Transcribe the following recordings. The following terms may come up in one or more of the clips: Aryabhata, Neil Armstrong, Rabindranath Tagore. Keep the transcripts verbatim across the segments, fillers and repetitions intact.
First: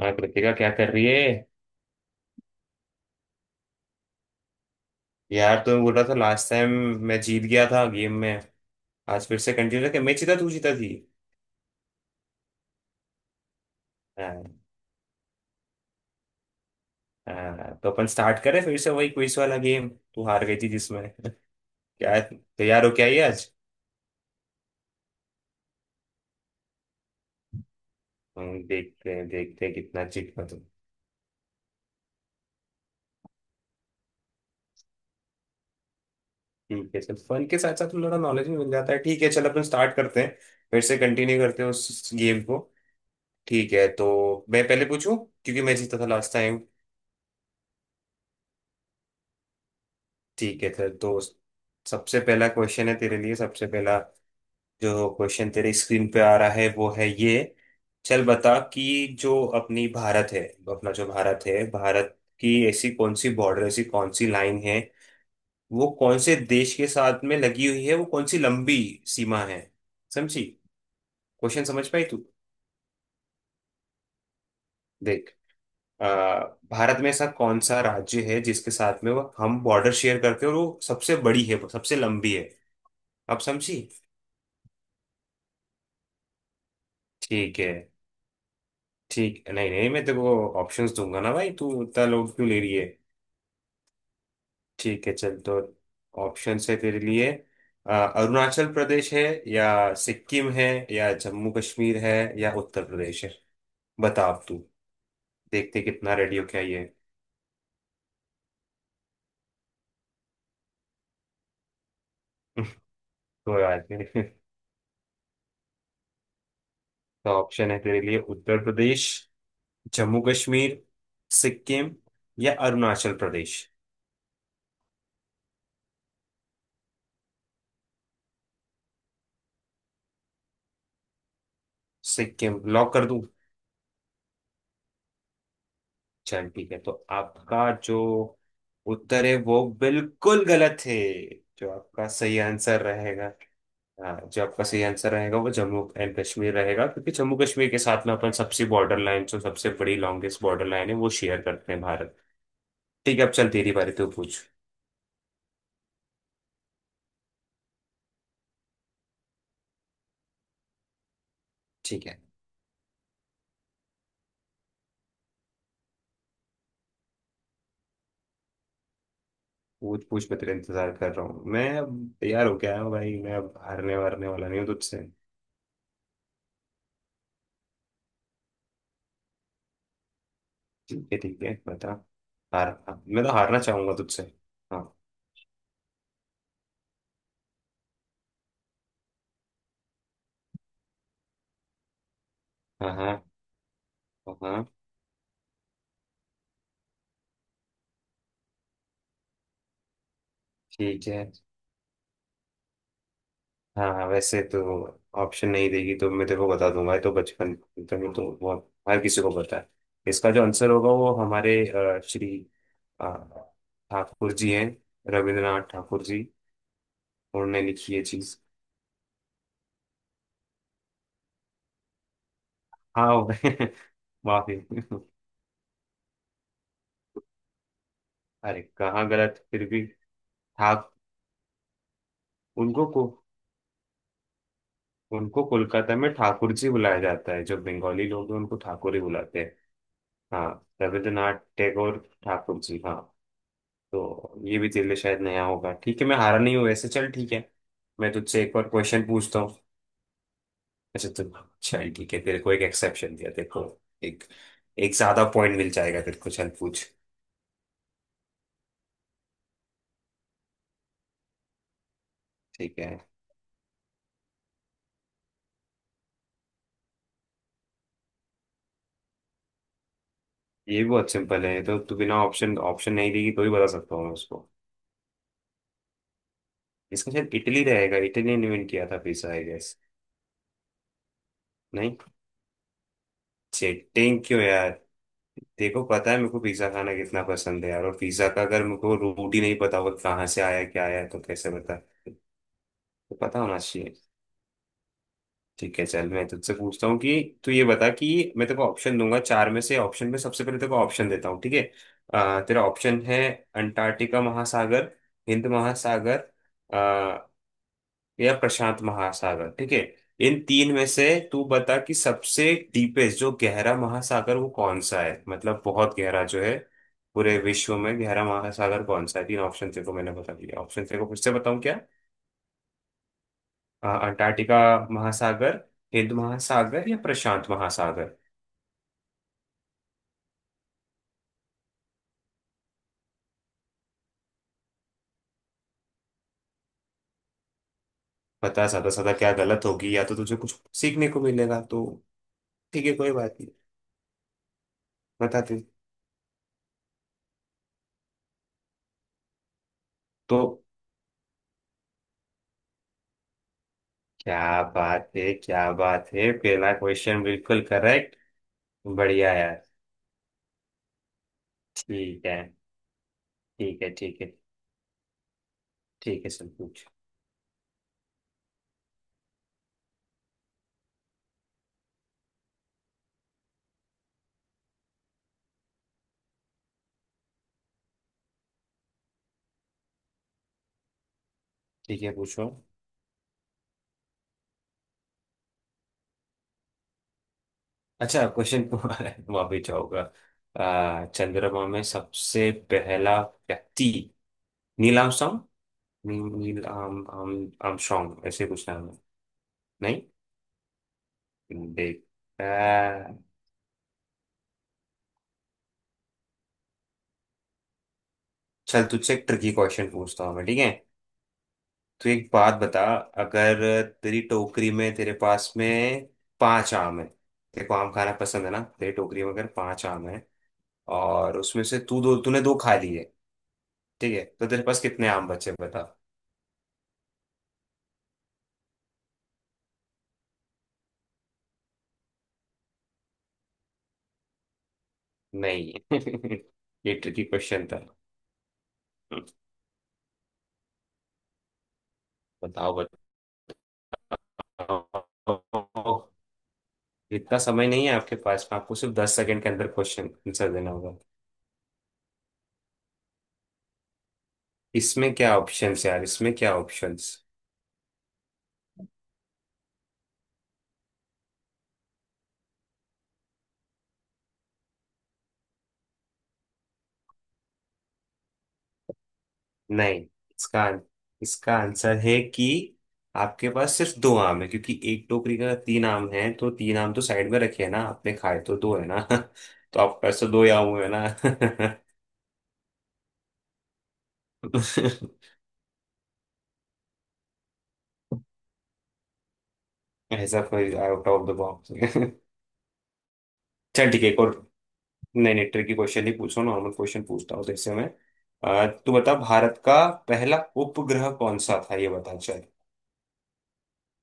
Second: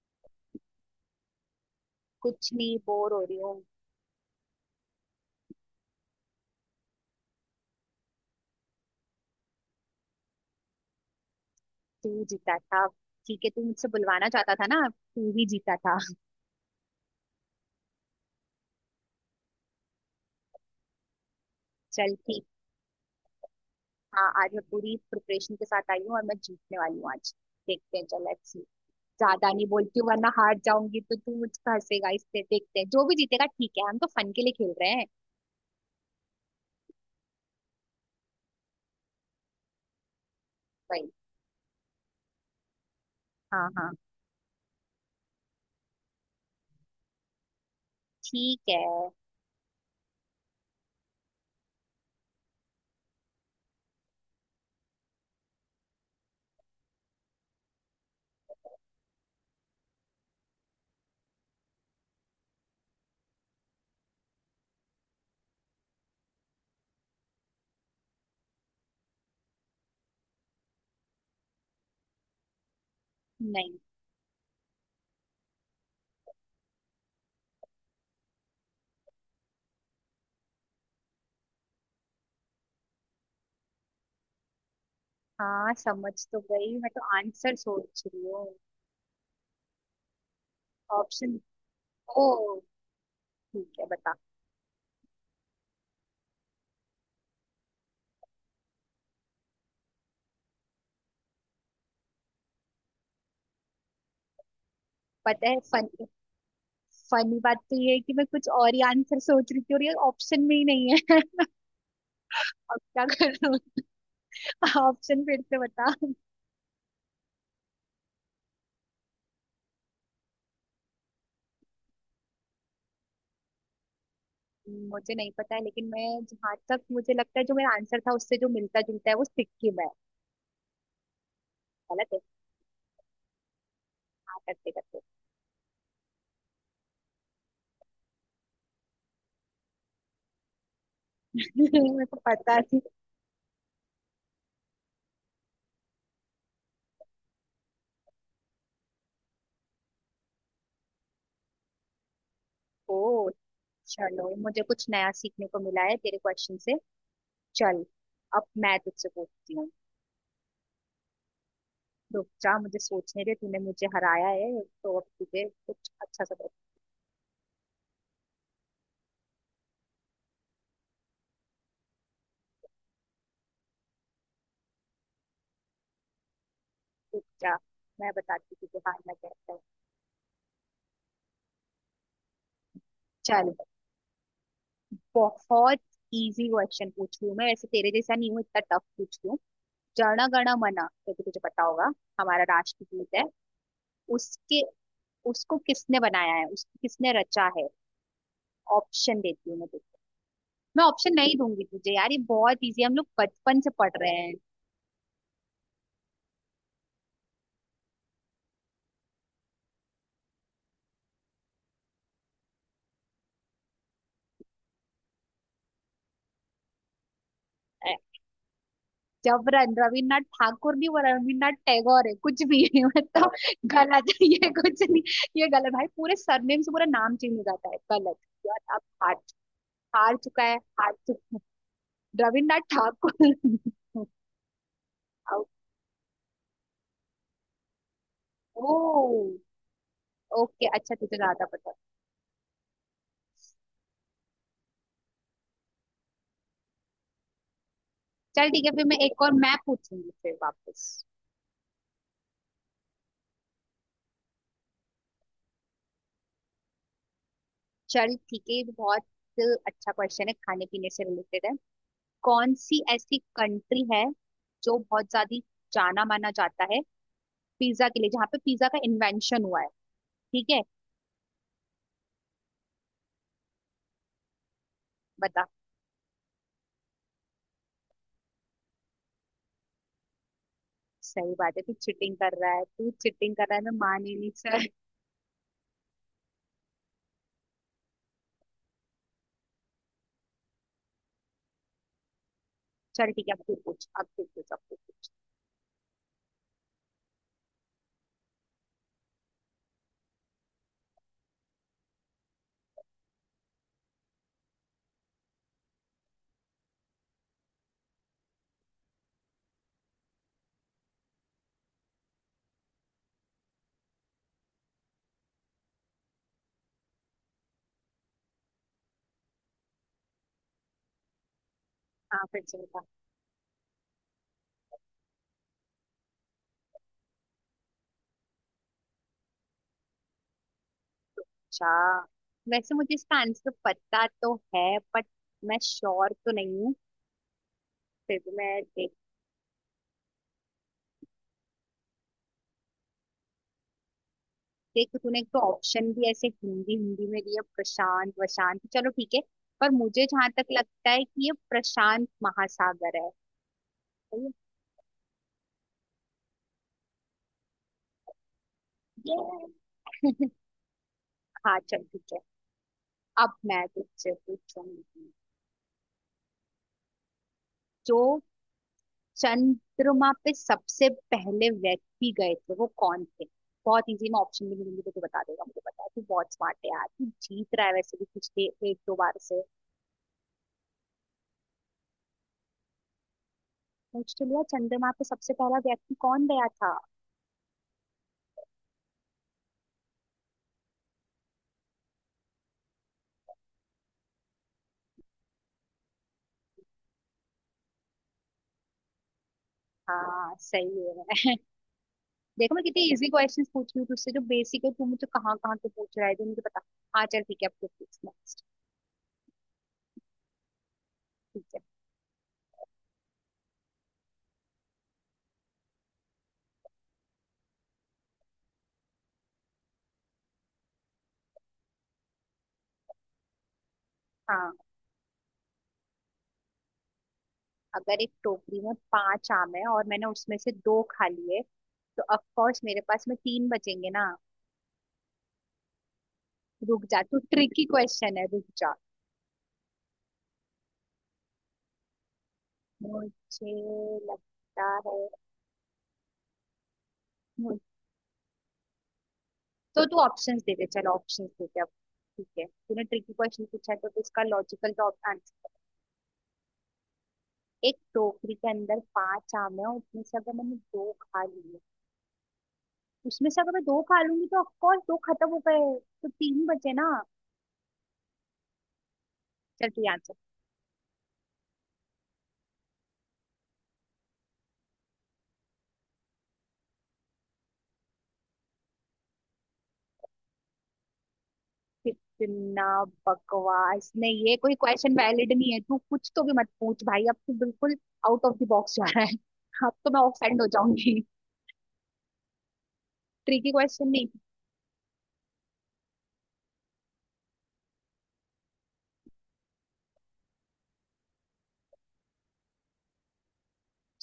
हाँ, कृतिका क्या कर रही है। कुछ नहीं, बोर हो रही हूँ। यार तुम्हें बोल रहा था लास्ट टाइम मैं जीत गया था गेम में। आज फिर से कंटिन्यू करके मैं जीता, तू जीता थी। तू जीता था। ठीक है, तू मुझसे बुलवाना चाहता हाँ। था ना, तू ही जीता था। हाँ, तो अपन स्टार्ट करें फिर से वही क्विज वाला गेम। तू हार गई थी जिसमें चल क्या ठीक। तैयार हो क्या ये आज। हाँ, आज मैं पूरी प्रिपरेशन के साथ आई हूँ और मैं जीतने वाली हूँ आज। देखते हैं, चल लेट्स सी। हम्म, देखते हैं ज्यादा नहीं देखते हैं बोलती कितना हूँ वरना जीत पा हार तुम। जाऊंगी तो तू मुझ पर हंसेगा। इससे देखते हैं जो भी जीतेगा, ठीक है, हम तो फन के लिए खेल रहे हैं। ठीक है, चल फन के साथ साथ थोड़ा नॉलेज भी मिल जाता है। ठीक है, चल अपन स्टार्ट करते हैं। फिर से भाई। कंटिन्यू करते हैं उस गेम को। हाँ ठीक है, हाँ। तो मैं पहले पूछूं क्योंकि मैं जीता था लास्ट टाइम। ठीक है। ठीक है, चल तो सबसे पहला क्वेश्चन है तेरे लिए। सबसे पहला जो क्वेश्चन तेरे स्क्रीन पे आ रहा है वो है ये। चल बता कि जो अपनी भारत है, अपना जो भारत है, भारत की ऐसी कौन सी बॉर्डर, ऐसी कौन सी लाइन है वो कौन से देश के साथ में लगी हुई है, वो कौन सी लंबी सीमा है। समझी। क्वेश्चन समझ पाई तू। नहीं। देख, आ, भारत में ऐसा कौन सा राज्य है जिसके साथ में वो हम बॉर्डर शेयर करते हैं और वो सबसे बड़ी है, वो सबसे लंबी है। आप समझी। हाँ समझ तो गई, मैं तो आंसर ठीक है। सोच रही हूँ। ठीक नहीं, नहीं मैं तेरे को ऑप्शंस दूंगा ना ऑप्शन। भाई, तू इतना ओ। लोग क्यों ले रही है। ठीक है, बता। ठीक है, चल तो ऑप्शन है तेरे लिए। अ, अरुणाचल प्रदेश है, या सिक्किम है, या जम्मू कश्मीर है, या उत्तर प्रदेश है। बता अब तू। पता है देखते फन, कितना रेडी हो क्या ये। फनी बात तो ये है कि मैं कुछ और ही आंसर सोच रही थी और ये ऑप्शन में ही नहीं है। अब क्या करूँ। कोई बात नहीं। ऑप्शन फिर से बता। तो ऑप्शन है तेरे लिए उत्तर प्रदेश, जम्मू कश्मीर, सिक्किम, या अरुणाचल प्रदेश। मुझे नहीं पता है, लेकिन मैं जहाँ तक मुझे लगता है जो मेरा आंसर था उससे जो मिलता जुलता है वो सिक्किम है। गलत है। सिक्किम लॉक कर दूं। हाँ करते करते। चल ठीक है, तो आपका जो उत्तर है वो बिल्कुल गलत है। जो मेरे आपका को सही पता थी। आंसर, हाँ जो आपका सही आंसर रहेगा वो जम्मू एंड कश्मीर रहेगा, क्योंकि जम्मू कश्मीर के साथ में अपन सबसे बॉर्डर लाइन, जो सबसे बड़ी लॉन्गेस्ट बॉर्डर लाइन है वो शेयर करते हैं भारत। ठीक है, ओ। अब चल तेरी बारी, तो चलो, पूछ। मुझे कुछ नया सीखने को मिला है तेरे क्वेश्चन से। चल, अब मैं तुझसे पूछती हूँ। ठीक है, रुक जा, मुझे सोचने दे। तूने मुझे हराया है तो अब तुझे कुछ अच्छा सा पूछ पूछ, मैं तेरा इंतजार कर रहा हूँ। मैं अब तैयार हो गया हूँ भाई, मैं अब हारने वारने वाला नहीं हूँ तुझसे। पूछ जा। मैं बताती हूँ तुझे हारना कैसा है। ठीक है ठीक है, बता। हार, हाँ, मैं तो चल, हारना चाहूंगा तुझसे। हाँ। बहुत इजी क्वेश्चन पूछ रही हूँ मैं, वैसे तेरे जैसा नहीं हूँ इतना टफ पूछ रही हूँ। जन गण मन, क्योंकि तुझे पता होगा, हमारा हाँ। हाँ। राष्ट्रगीत है। उसके, हाँ। उसको किसने बनाया है, उसको किसने रचा है। ऑप्शन देती हूँ मैं तुझे। मैं ठीक ऑप्शन है। नहीं दूंगी तुझे यार, ये बहुत इजी है, हम लोग बचपन से पढ़ हाँ रहे हैं। वैसे तो, ऑप्शन नहीं देगी तो मैं तेरे को बता दूंगा। ये तो बचपन, तो ये तो बहुत हर किसी को पता है। इसका जो आंसर होगा वो हमारे अ, श्री अ, ठाकुर जी हैं, रविंद्रनाथ ठाकुर जी। उन्होंने लिखी ए, ये चीज। जब रन- रविन्द्रनाथ ठाकुर नहीं, वो रविन्द्रनाथ टैगोर है, कुछ भी है। हाँ। मतलब गलत है, ये माफी। कुछ नहीं। ये गलत भाई, पूरे सरनेम से पूरा नाम चेंज हो जाता है, गलत। अरे यार अब कहाँ हार, गलत फिर भी। हार चुका है। हार। ठाक रविन्द्रनाथ उनको को ठाकुर। उनको कोलकाता में ठाकुर जी बुलाया जाता है। जो बंगाली लोग हैं उनको ठाकुर ही ओ। बुलाते हैं। हाँ ओके, अच्छा, तुझे रविंद्रनाथ ज्यादा पता। टैगोर ठाकुर जी, हाँ। तो ये भी तेरे लिए शायद नया होगा। ठीक है, मैं हारा नहीं हूँ वैसे। चल ठीक है, मैं तुझसे चल एक ठीक और है, फिर मैं क्वेश्चन एक और पूछता हूँ। मैं पूछूंगी फिर वापस। अच्छा तो चल ठीक है, तेरे को एक एक्सेप्शन दिया तेरे को। एक, एक ज्यादा पॉइंट मिल जाएगा तेरे को। चल पूछ। चल ठीक है, ये भी बहुत अच्छा क्वेश्चन है, खाने पीने से रिलेटेड है। कौन ठीक सी है, ऐसी कंट्री है जो बहुत ज्यादा जाना माना जाता है पिज्जा के लिए, जहाँ पे पिज्जा का इन्वेंशन हुआ है। ठीक है, ये भी बहुत सिंपल है, तो तू बिना ऑप्शन, ऑप्शन नहीं देगी तो ही बता सकता हूँ मैं उसको। बता। इसका शायद इटली रहेगा। इटली ने इन्वेंट किया था पिज्जा, आई गेस। सही बात है, तू नहीं। चिटिंग कर रहा है, तू चिटिंग कर रहा है, मैं मानी चेटिंग नहीं क्यों सर। यार। देखो, पता है मेरे को पिज्जा खाना कितना पसंद है यार, और पिज्जा का अगर मेरे को रूट ही नहीं पता होगा कहाँ से आया क्या आया तो कैसे बता। चल तो ठीक है, पता अब तू होना पूछ, चाहिए। अब तू पूछ, अब तू पूछ। ठीक है, चल मैं तुझसे पूछता हूँ कि तू ये बता कि मैं तेरे को ऑप्शन दूंगा चार में से। ऑप्शन में सबसे पहले तेरे को ऑप्शन देता हूँ, ठीक है। अ, तेरा ऑप्शन है अंटार्कटिका महासागर, हिंद महासागर, अ, या प्रशांत महासागर, ठीक है। इन तीन में से तू बता कि सबसे डीपेस्ट जो गहरा महासागर वो कौन सा है, मतलब बहुत गहरा जो है, पूरे विश्व में गहरा महासागर कौन सा है। तीन ऑप्शन तेरे को मैंने बता दिया, ऑप्शन तेरे को फिर से बताऊँ क्या? हाँ, फिर से बता। आ, अंटार्कटिका महासागर, हिंद महासागर या प्रशांत महासागर। अच्छा, वैसे मुझे इसका आंसर पता तो है, बट मैं श्योर तो नहीं हूँ, फिर भी मैं बता देख। सादा सादा, क्या गलत होगी या तो तुझे कुछ सीखने को मिलेगा तो ठीक है, कोई बात नहीं। देख, तूने एक तो बताते ऑप्शन भी ऐसे हिंदी हिंदी में दिया, प्रशांत वशांत, चलो ठीक है। पर मुझे जहां तो। तक लगता है कि ये प्रशांत महासागर है। तो ये क्या बात है क्या बात है, पहला क्वेश्चन बिल्कुल करेक्ट। बढ़िया ये- यार। हाँ चल ठीक है। ठीक है। अब मैं ठीक है तुझसे ठीक है। पूछूंगी। ठीक है सर, पूछ। जो चंद्रमा पे सबसे पहले व्यक्ति गए थे वो कौन थे। बहुत इजी, मैं ऑप्शन भी नहीं दूंगी तो तू बता देगा, मुझे पता है तू बहुत स्मार्ट है यार, तू जीत रहा है वैसे भी पिछले एक दो बार से। ठीक है, पूछो। पूछ तो लिया, चंद्रमा पे सबसे पहला व्यक्ति कौन गया था। अच्छा क्वेश्चन, वहां भी जाओगा। आ, चंद्रमा में सबसे पहला व्यक्ति Neil Armstrong. Neil um um Armstrong ऐसे कुछ नाम है। नहीं। हाँ सही है। देख। देखो, मैं कितने इजी आ, क्वेश्चंस पूछ रही हूँ तुझसे जो बेसिक है, तू मुझे कहाँ कहाँ के पूछ रहा है जो मुझे पता। हाँ चल ठीक है, अब तू पूछ नेक्स्ट। चल तुझसे एक ट्रिकी क्वेश्चन पूछता हूँ मैं, ठीक है। ठीक है। तू एक बात बता, अगर तेरी टोकरी में, तेरे पास में पांच आम है, तेरे को आम खाना पसंद है ना, तेरी टोकरी में अगर पांच आम है और उसमें से तू दो, तूने दो खा लिए, ठीक है, तो हाँ। तेरे पास कितने आम बचे बता। अगर एक टोकरी में पांच आम है और मैंने उसमें से दो खा लिए तो ऑफ कोर्स मेरे पास में तीन बचेंगे ना। नहीं। रुक ये जा, तू ट्रिकी ट्रिकी क्वेश्चन था। क्वेश्चन है रुक जा। बताओ। मुझे लगता है। बताओ, इतना मु- समय नहीं है आपके पास में, आपको सिर्फ दस सेकंड के अंदर तो तू क्वेश्चन ऑप्शंस आंसर दे दे, देना चलो होगा। ऑप्शंस दे दे अब। ठीक है, तूने ट्रिकी क्वेश्चन पूछा है, तो तो इसका लॉजिकल इसमें क्या आंसर। ऑप्शंस है यार, इसमें क्या ऑप्शंस। एक टोकरी के अंदर पांच आम है, उसमें से अगर मैंने दो खा लिए, उसमें से अगर मैं दो खा लूंगी तो ऑफकोर्स दो खत्म हो गए, तो तीन बचे ना। चल तू नहीं, आंसर। इसका, इसका आंसर है कि आपके पास सिर्फ दो आम है, क्योंकि एक टोकरी का तीन आम है, तो तीन आम तो साइड में रखे हैं ना, आपने खाए तो दो है ना तो आपके पास तो दो ही आम हुए ना। कितना बकवास, नहीं ये कोई क्वेश्चन वैलिड नहीं है, तू कुछ तो भी मत पूछ भाई, अब तू बिल्कुल आउट ऑफ द बॉक्स जा रहा है। अब तो मैं ऑफेंड ऐसा हो कोई जाऊंगी। Out of the box. Tricky question चल ठीक नहीं। है, एक और। नहीं नहीं, ट्रिकी क्वेश्चन ही पूछो, नॉर्मल क्वेश्चन पूछता हूँ जैसे मैं। अ, तू बता भारत का पहला उपग्रह कौन सा था, ये बता चल।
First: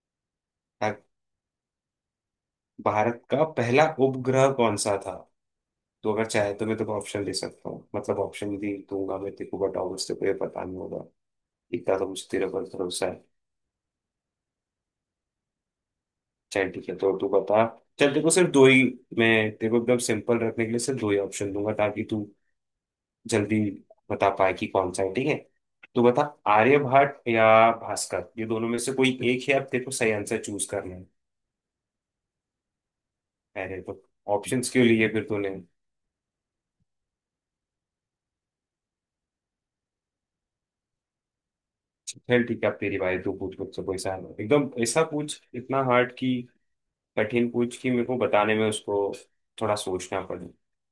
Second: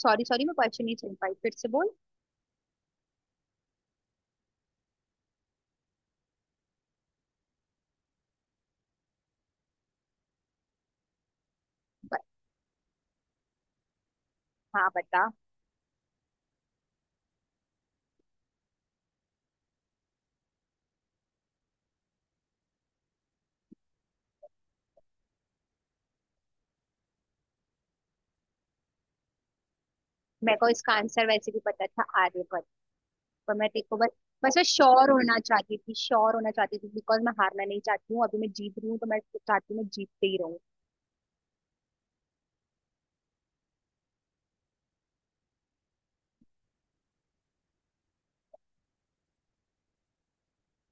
सॉरी सॉरी, मैं क्वेश्चन हाँ, नहीं सुन पाई, फिर से बोल। भारत का पहला उपग्रह कौन सा था। तो अगर चाहे तो मैं तुझे ऑप्शन दे सकता हूँ, मतलब ऑप्शन भी दूंगा मैं तेरे को, बताऊँ उससे कोई पता नहीं होगा, इतना तो ब- मुझे तेरे पर भरोसा है। हाँ बता। चल ठीक है, तो तू बता। चल तेरे को सिर्फ दो ही, मैं तेरे को एकदम सिंपल रखने के लिए सिर्फ दो ही ऑप्शन दूंगा, ताकि तू जल्दी बता पाए कि कौन सा है, ठीक है, तो बता। आर्यभट्ट या भास्कर, ये दोनों में से कोई एक है, अब तेरे को सही आंसर मेरे चूज को इसका करना है। आंसर वैसे भी पता था, आर्यभट्ट। पर मैं अरे, तेरे तो को बस, बस मैं ऑप्शंस क्यों लिए श्योर फिर होना तूने। चाहती थी, श्योर होना चाहती थी बिकॉज मैं हारना नहीं चाहती हूँ, अभी मैं जीत रही हूँ तो मैं चाहती हूँ मैं जीतते ही रहूँ। चल ठीक है, अब तेरी बारी, तू पूछ मुझसे कोई सा, एकदम ऐसा पूछ, इतना हार्ड कि, कठिन पूछ कि मेरे को बताने में उसको थोड़ा सोचना पड़े।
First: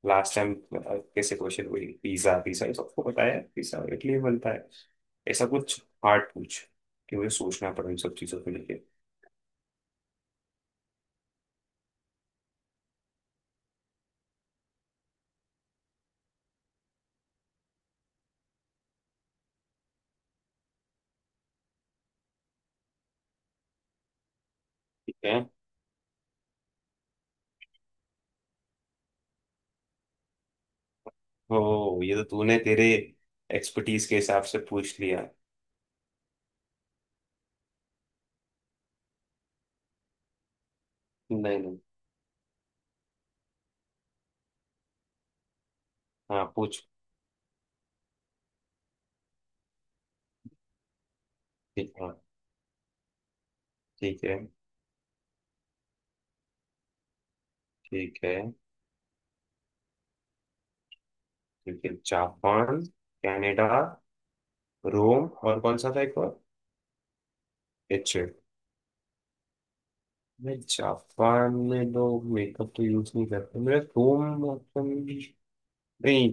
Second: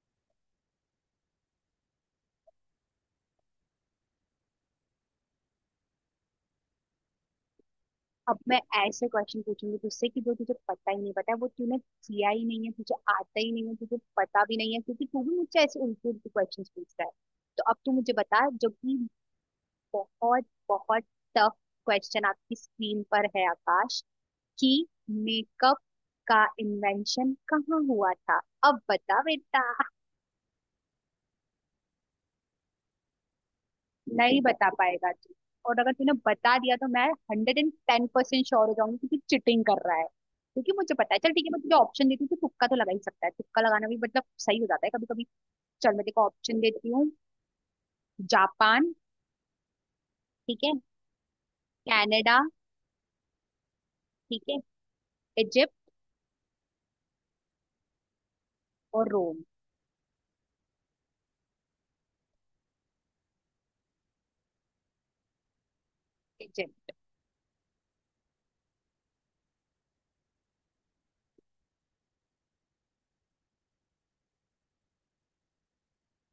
लास्ट टाइम कैसे क्वेश्चन हुई, पिज्जा पिज्जा ये सबको बताया, पिज्जा इटली में बनता है। ऐसा कुछ हार्ड पूछ कि मुझे सोचना पड़े इन सब अब चीजों को मैं लेके। ऐसे क्वेश्चन पूछूंगी तुझसे कि जो तुझे पता ही नहीं पता है, वो तूने किया ही नहीं है, तुझे आता ही नहीं है, तुझे पता भी नहीं है, क्योंकि तू भी मुझसे ऐसे उल्टे उल्टे क्वेश्चन पूछ रहा है। तो अब तू मुझे बता जो कि बहुत बहुत टफ क्वेश्चन, आपकी स्क्रीन पर है आकाश, कि ठीक है। मेकअप का इन्वेंशन कहाँ हुआ था। अब बता बेटा। ओ, ये तो तूने तेरे एक्सपर्टीज के नहीं हिसाब से बता पूछ पाएगा लिया। तू? और अगर तूने बता दिया तो मैं hundred and ten percent sure हो जाऊंगी कि तू चिटिंग कर रहा है, क्योंकि मुझे पता है। चल नहीं। ठीक है, मैं तुझे नहीं। ऑप्शन देती हूँ, तू तुक्का तो लगा ही सकता है, तुक्का लगाना भी मतलब सही हो जाता है कभी कभी। चल मैं देखो हाँ ऑप्शन पूछ। देती हूँ। जापान। ठीक है। ठीक, हाँ। कनाडा। ठीक है। ठीक है। इजिप्ट ठीक है। और रोम। ठीक है जापान, कनाडा, रोम, और कौन सा था एक और। इजिप्ट। इच्छे, नहीं जापान में लोग मेकअप तो यूज नहीं करते, मेरा रोम ऑप्शन, नहीं,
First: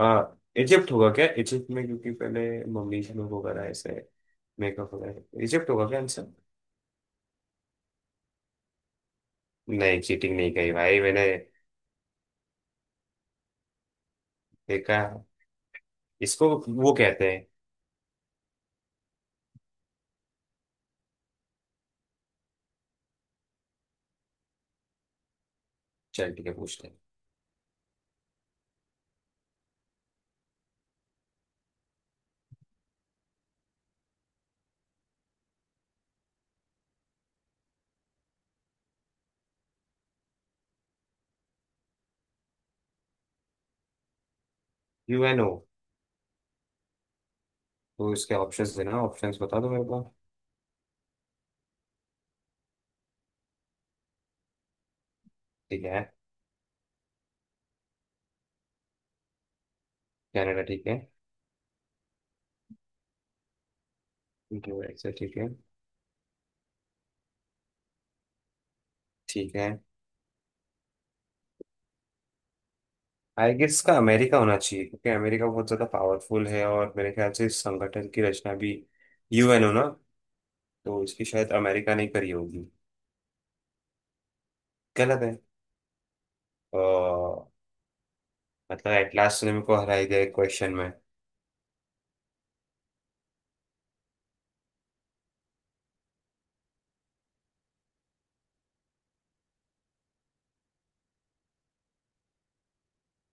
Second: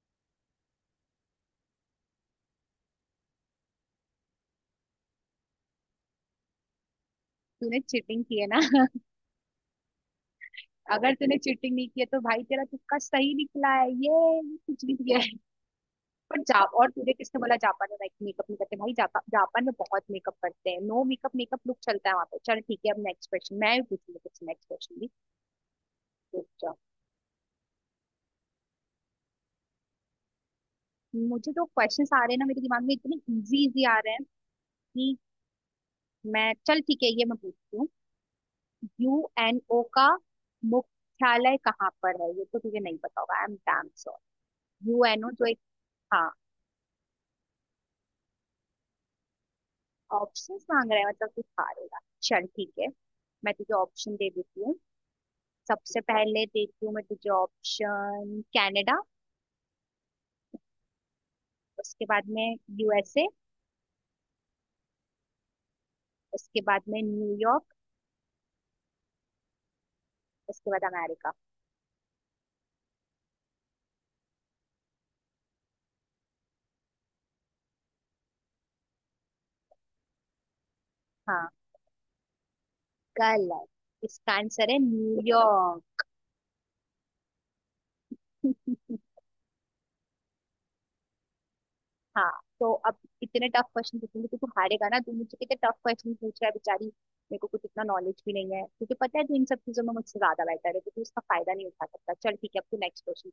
आ, इजिप्ट होगा क्या, इजिप्ट में, क्योंकि पहले मम्मीज लोग वगैरह ऐसे मेकअप वगैरह, इजिप्ट होगा क्या आंसर। तूने चीटिंग की है ना। नहीं, चीटिंग नहीं कही भाई अगर मैंने। तूने चीटिंग नहीं की है तो भाई तेरा तुक्का सही निकला है, ये ये कुछ नहीं देखा किया है। पर इसको। जा, और वो तुझे कहते किसने हैं। बोला जापान में मेकअप नहीं करते भाई, जापा, जापान में बहुत मेकअप करते हैं, नो मेकअप मेकअप लुक चलता है वहां पे। चल ठीक है, अब नेक्स्ट क्वेश्चन मैं भी पूछूंगी कुछ, नेक्स्ट क्वेश्चन भी। चल रुक ठीक है, जाओ, पूछते हैं। मुझे जो क्वेश्चन आ रहे हैं ना मेरे दिमाग में, इतने इजी इजी आ रहे हैं कि मैं, चल ठीक है ये मैं पूछती हूँ। यूएनओ का मुख्यालय कहाँ पर है? ये तो तुझे नहीं पता होगा, I am damn sure. You यूएनओ एन जो ओ, एक। हाँ। तो इसके ऑप्शंस देना, ऑप्शंस बता दो मेरे को। ऑप्शंस मांग रहा है मतलब तू हारेगा, चल ठीक है, मैं तुझे ऑप्शन दे देती हूँ। ठीक सबसे है, पहले देती हूँ मैं तुझे ऑप्शन कनाडा। कनाडा ठीक है, उसके बाद में यूएसए। यूएसए ठीक है, उसके बाद में न्यूयॉर्क। ठीक है। उसके बाद अमेरिका। आई गेस इसका अमेरिका होना चाहिए, क्योंकि अमेरिका बहुत ज़्यादा पावरफुल है, और मेरे ख्याल से इस संगठन की रचना भी यूएन हो ना, तो इसकी हाँ शायद अमेरिका ने करी होगी। गलत। इसका आंसर है गलत है। न्यूयॉर्क। अ, मतलब एटलास ने मेरे को हराई दिया क्वेश्चन में। हाँ, तो अब इतने टफ क्वेश्चन पूछूंगी तो तू तो हारेगा ना, तू मुझसे कितने टफ क्वेश्चन पूछ रहा है, बेचारी मेरे को कुछ इतना नॉलेज भी नहीं है, तुझे पता है तू इन सब चीजों में मुझसे ज्यादा बेटर है, तो तू इसका फायदा नहीं उठा सकता। चल ठीक है, अब तू नेक्स्ट क्वेश्चन।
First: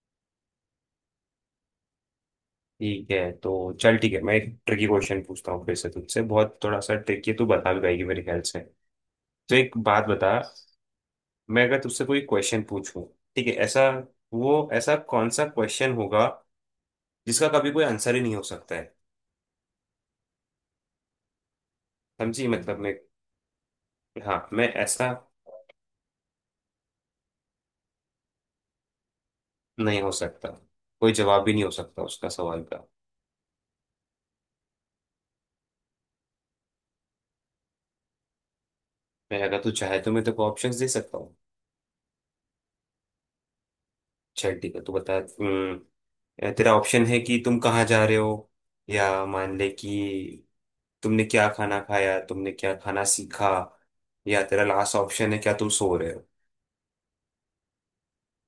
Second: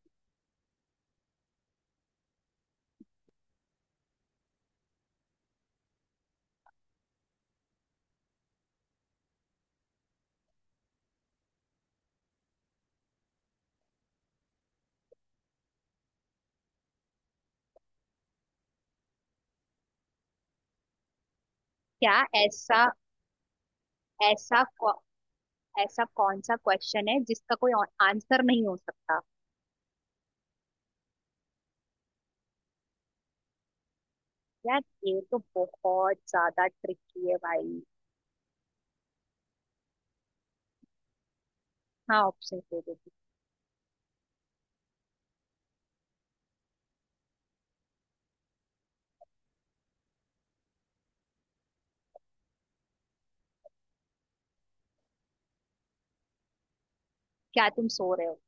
ठीक है, तो चल ठीक है, मैं एक ट्रिकी क्वेश्चन पूछता हूँ फिर से तुझसे, बहुत थोड़ा सा ट्रिकी है, तू बता भी पाएगी मेरे ख्याल से। तो एक बात बता, मैं अगर तुझसे कोई क्वेश्चन पूछूं ठीक है ऐसा, वो ऐसा कौन सा क्वेश्चन होगा जिसका कभी कोई आंसर ही नहीं हो सकता है। क्या समझी, मतलब ऐसा? मैं। हाँ, ऐसा मैं कौ, ऐसा, ऐसा कौन सा क्वेश्चन है जिसका कोई आंसर नहीं हो सकता? नहीं हो सकता, कोई जवाब भी नहीं हो सकता उसका, सवाल का। यार, ये तो बहुत ज्यादा ट्रिकी है भाई। मैं अगर तू चाहे तो मैं तेरे को ऑप्शंस दे सकता हूँ। हाँ, ऑप्शन दे देती। चल ठीक है, तू बता। हम्म, तेरा ऑप्शन है कि तुम कहाँ जा रहे हो, या मान ले कि तुमने क्या खाना खाया, तुमने क्या खाना सीखा, या तेरा लास्ट ऑप्शन है क्या तुम सो रहे हो। क्या तुम सो रहे हो।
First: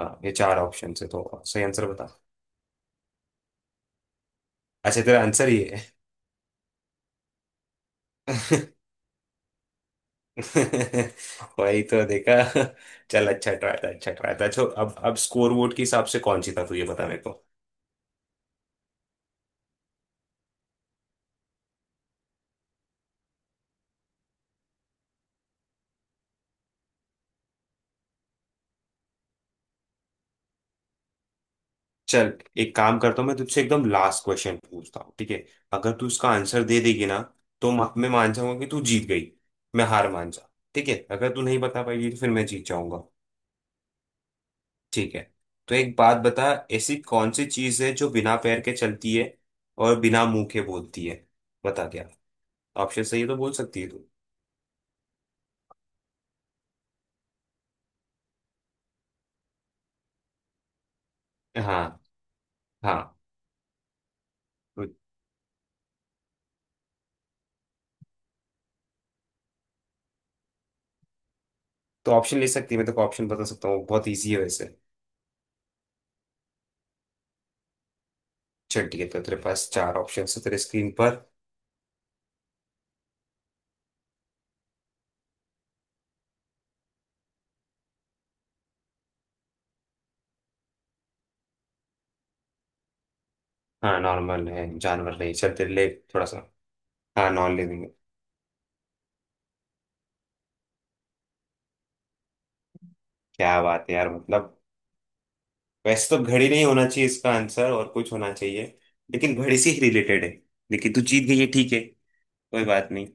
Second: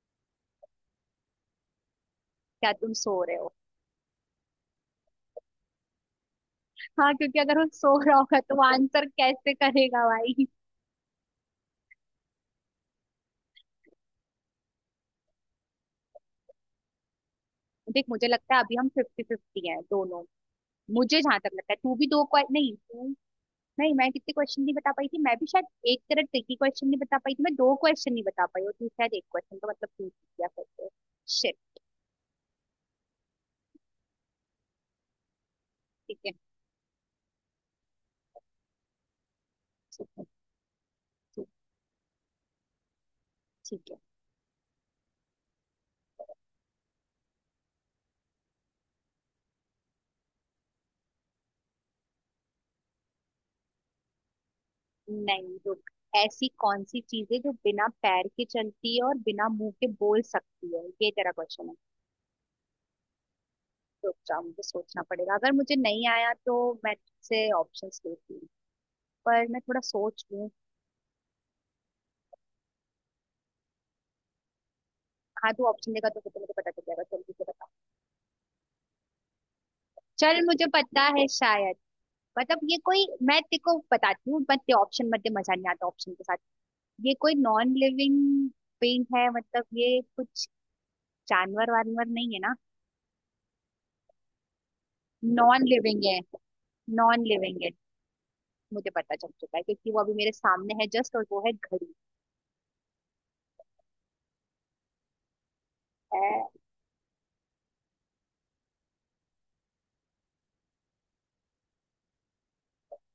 हाँ ये चार ऑप्शन है, तो सही आंसर बता। क्या तुम सो रहे हो। अच्छा, तेरा आंसर ही है। हाँ, क्योंकि अगर वो सो रहा होगा तो वो आंसर कैसे करेगा भाई। वही तो देखा। चल अच्छा ट्राई था, अच्छा ट्राई था। चलो अब अब स्कोर वोट के हिसाब से कौन जीता तू ये बता मेरे को। देख, मुझे लगता है अभी हम फिफ्टी फिफ्टी हैं दोनों। मुझे जहां तक लगता है तू भी दो क्वे- नहीं तू, नहीं मैं कितने क्वेश्चन नहीं बता पाई थी, मैं भी शायद एक तरह ट्रिकी क्वेश्चन नहीं बता पाई थी, मैं दो क्वेश्चन नहीं बता पाई, और तू शायद एक क्वेश्चन, तो मतलब तू जीत गया फिर तो। शिट। चल, एक काम करता हूँ मैं, तुझसे एकदम लास्ट क्वेश्चन पूछता हूँ, ठीक है। अगर तू इसका ठीक आंसर दे देगी ना, तो म- मैं मान जाऊंगा कि तू जीत गई, मैं हार है। मान जा। ठीक है, अगर तू तो नहीं बता पाएगी तो फिर मैं जीत जाऊंगा। ठीक है। ठीक है, तो एक बात बता, ऐसी कौन सी चीज है जो बिना पैर के चलती है और बिना मुंह के बोलती है। बता, क्या ऑप्शन सही है तो बोल सकती है तू। नहीं रुक। ऐसी कौन सी चीज है जो बिना पैर के चलती है और बिना मुंह के बोल सकती है, ये तेरा क्वेश्चन है? हाँ हाँ। रुक जाओ, मुझे तो, सोचना पड़ेगा, अगर मुझे नहीं आया तो मैं तुझसे ऑप्शंस लेती हूँ, पर मैं थोड़ा सोच लूँ। तो ऑप्शन ले सकती है, मैं तो ऑप्शन बता सकता हूँ, बहुत इजी है वैसे। हाँ तू ऑप्शन देगा तो फिर तो मुझे पता चल जाएगा, जल्दी से बता। चल ठीक है, तो तेरे पास चार ऑप्शन चल, है तेरे मुझे स्क्रीन पता पर। है शायद, मतलब ये कोई, मैं तेरे को बताती हूँ, मत ऑप्शन मत दे, मजा नहीं आता ऑप्शन के साथ। ये कोई नॉन लिविंग पेंट है मतलब, ये कुछ जानवर वानवर नहीं है ना? हाँ नॉर्मल है, जानवर नहीं, चल नॉन तेरे लिए लिविंग है। थोड़ा सा। नॉन हाँ नॉन लिविंग इट। लिविंग है। मुझे पता चल चुका है क्योंकि वो अभी मेरे सामने है जस्ट, और वो है घड़ी। क्या बात है यार, मतलब वैसे अ, तो घड़ी नहीं होना चाहिए इसका आंसर, और कुछ होना चाहिए, लेकिन घड़ी से ही रिलेटेड है। लेकिन तू जीत गई है, ठीक है, कोई बात नहीं।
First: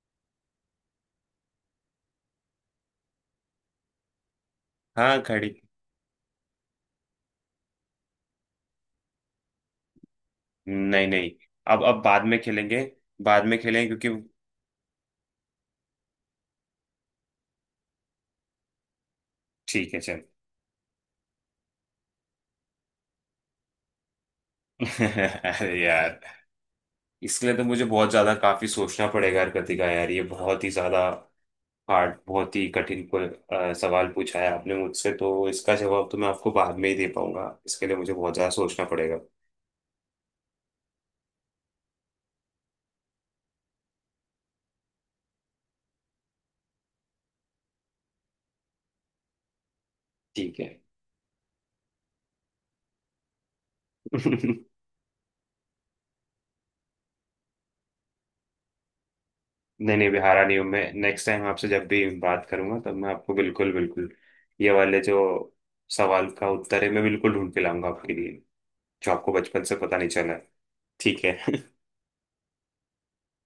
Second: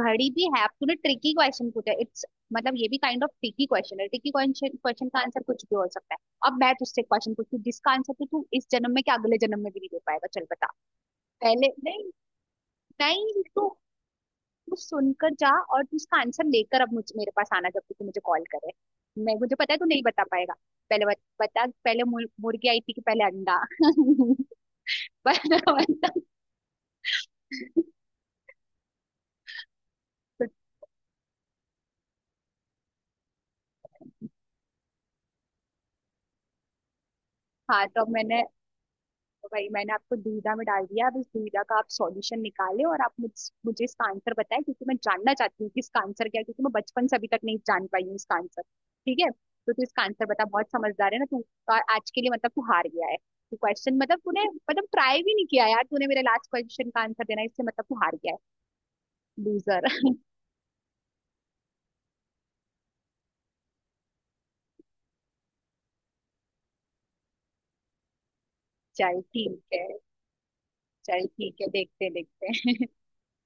घड़ी भी है। अब तूने ट्रिकी क्वेश्चन पूछा, इट्स मतलब ये भी काइंड ऑफ ट्रिकी क्वेश्चन है, ट्रिकी क्वेश्चन क्वेश्चन हाँ, का आंसर घड़ी। कुछ भी हो सकता है। अब मैं तुझसे क्वेश्चन पूछती हूँ जिसका आंसर तो तू इस जन्म में क्या अगले जन्म में भी नहीं दे पाएगा, चल बता। नहीं नहीं, पहले अब अब नहीं। बाद में खेलेंगे। नहीं बाद में तू, खेलेंगे, क्योंकि। तू सुनकर जा, और तू इसका आंसर लेकर अब मुझ मेरे पास आना जब तू मुझे कॉल करे। मैं मुझे पता है तू ठीक है, नहीं चल। बता पाएगा। पहले बत, बता पहले मुर- मुर्गी आई थी कि पहले अंडा? बता अरे बता। यार, इसके लिए तो मुझे बहुत ज्यादा काफी सोचना पड़ेगा कृतिका यार, ये तो बहुत ही ज्यादा हार्ड, बहुत ही कठिन को, अ, सवाल पूछा है आपने मुझसे, तो इसका जवाब तो मैं आपको बाद में ही दे पाऊंगा, हाँ, इसके लिए तो अब मुझे बहुत मैंने, ज्यादा सोचना पड़ेगा। वही मैंने आपको दुविधा में डाल दिया, अब इस दुविधा का आप सॉल्यूशन निकालें और आप मुझ, मुझे इसका आंसर बताएं, क्योंकि मैं जानना चाहती हूँ कि इसका आंसर क्या है, क्योंकि मैं बचपन से अभी तक नहीं जान पाई हूँ इसका आंसर। ठीक है, तो तू इसका आंसर बता, ठीक बहुत है। समझदार है ना तू। और आज के लिए मतलब तू हार गया है। तू क्वेश्चन मतलब तूने, मतलब ट्राई भी नहीं किया यार, तूने मेरे लास्ट क्वेश्चन का आंसर देना है, इससे मतलब तू हार गया है। लूजर। नहीं नहीं भी हारा नहीं हूं मैं, नेक्स्ट टाइम आपसे जब भी बात करूंगा तब मैं आपको बिल्कुल, बिल्कुल ये वाले जो सवाल का उत्तर है मैं बिल्कुल ढूंढ के लाऊंगा आपके लिए, जो चल आपको ठीक बचपन से है। पता नहीं चला है। ठीक चल ठीक है। है, देखते हैं, देखते हैं।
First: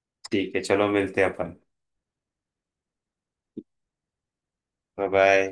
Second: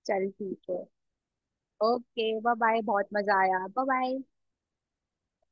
चल ठीक ठीक है, है। चलो मिलते हैं अपन। ओके बाय बाय, बहुत मजा आया, बाय बाय। Bye bye.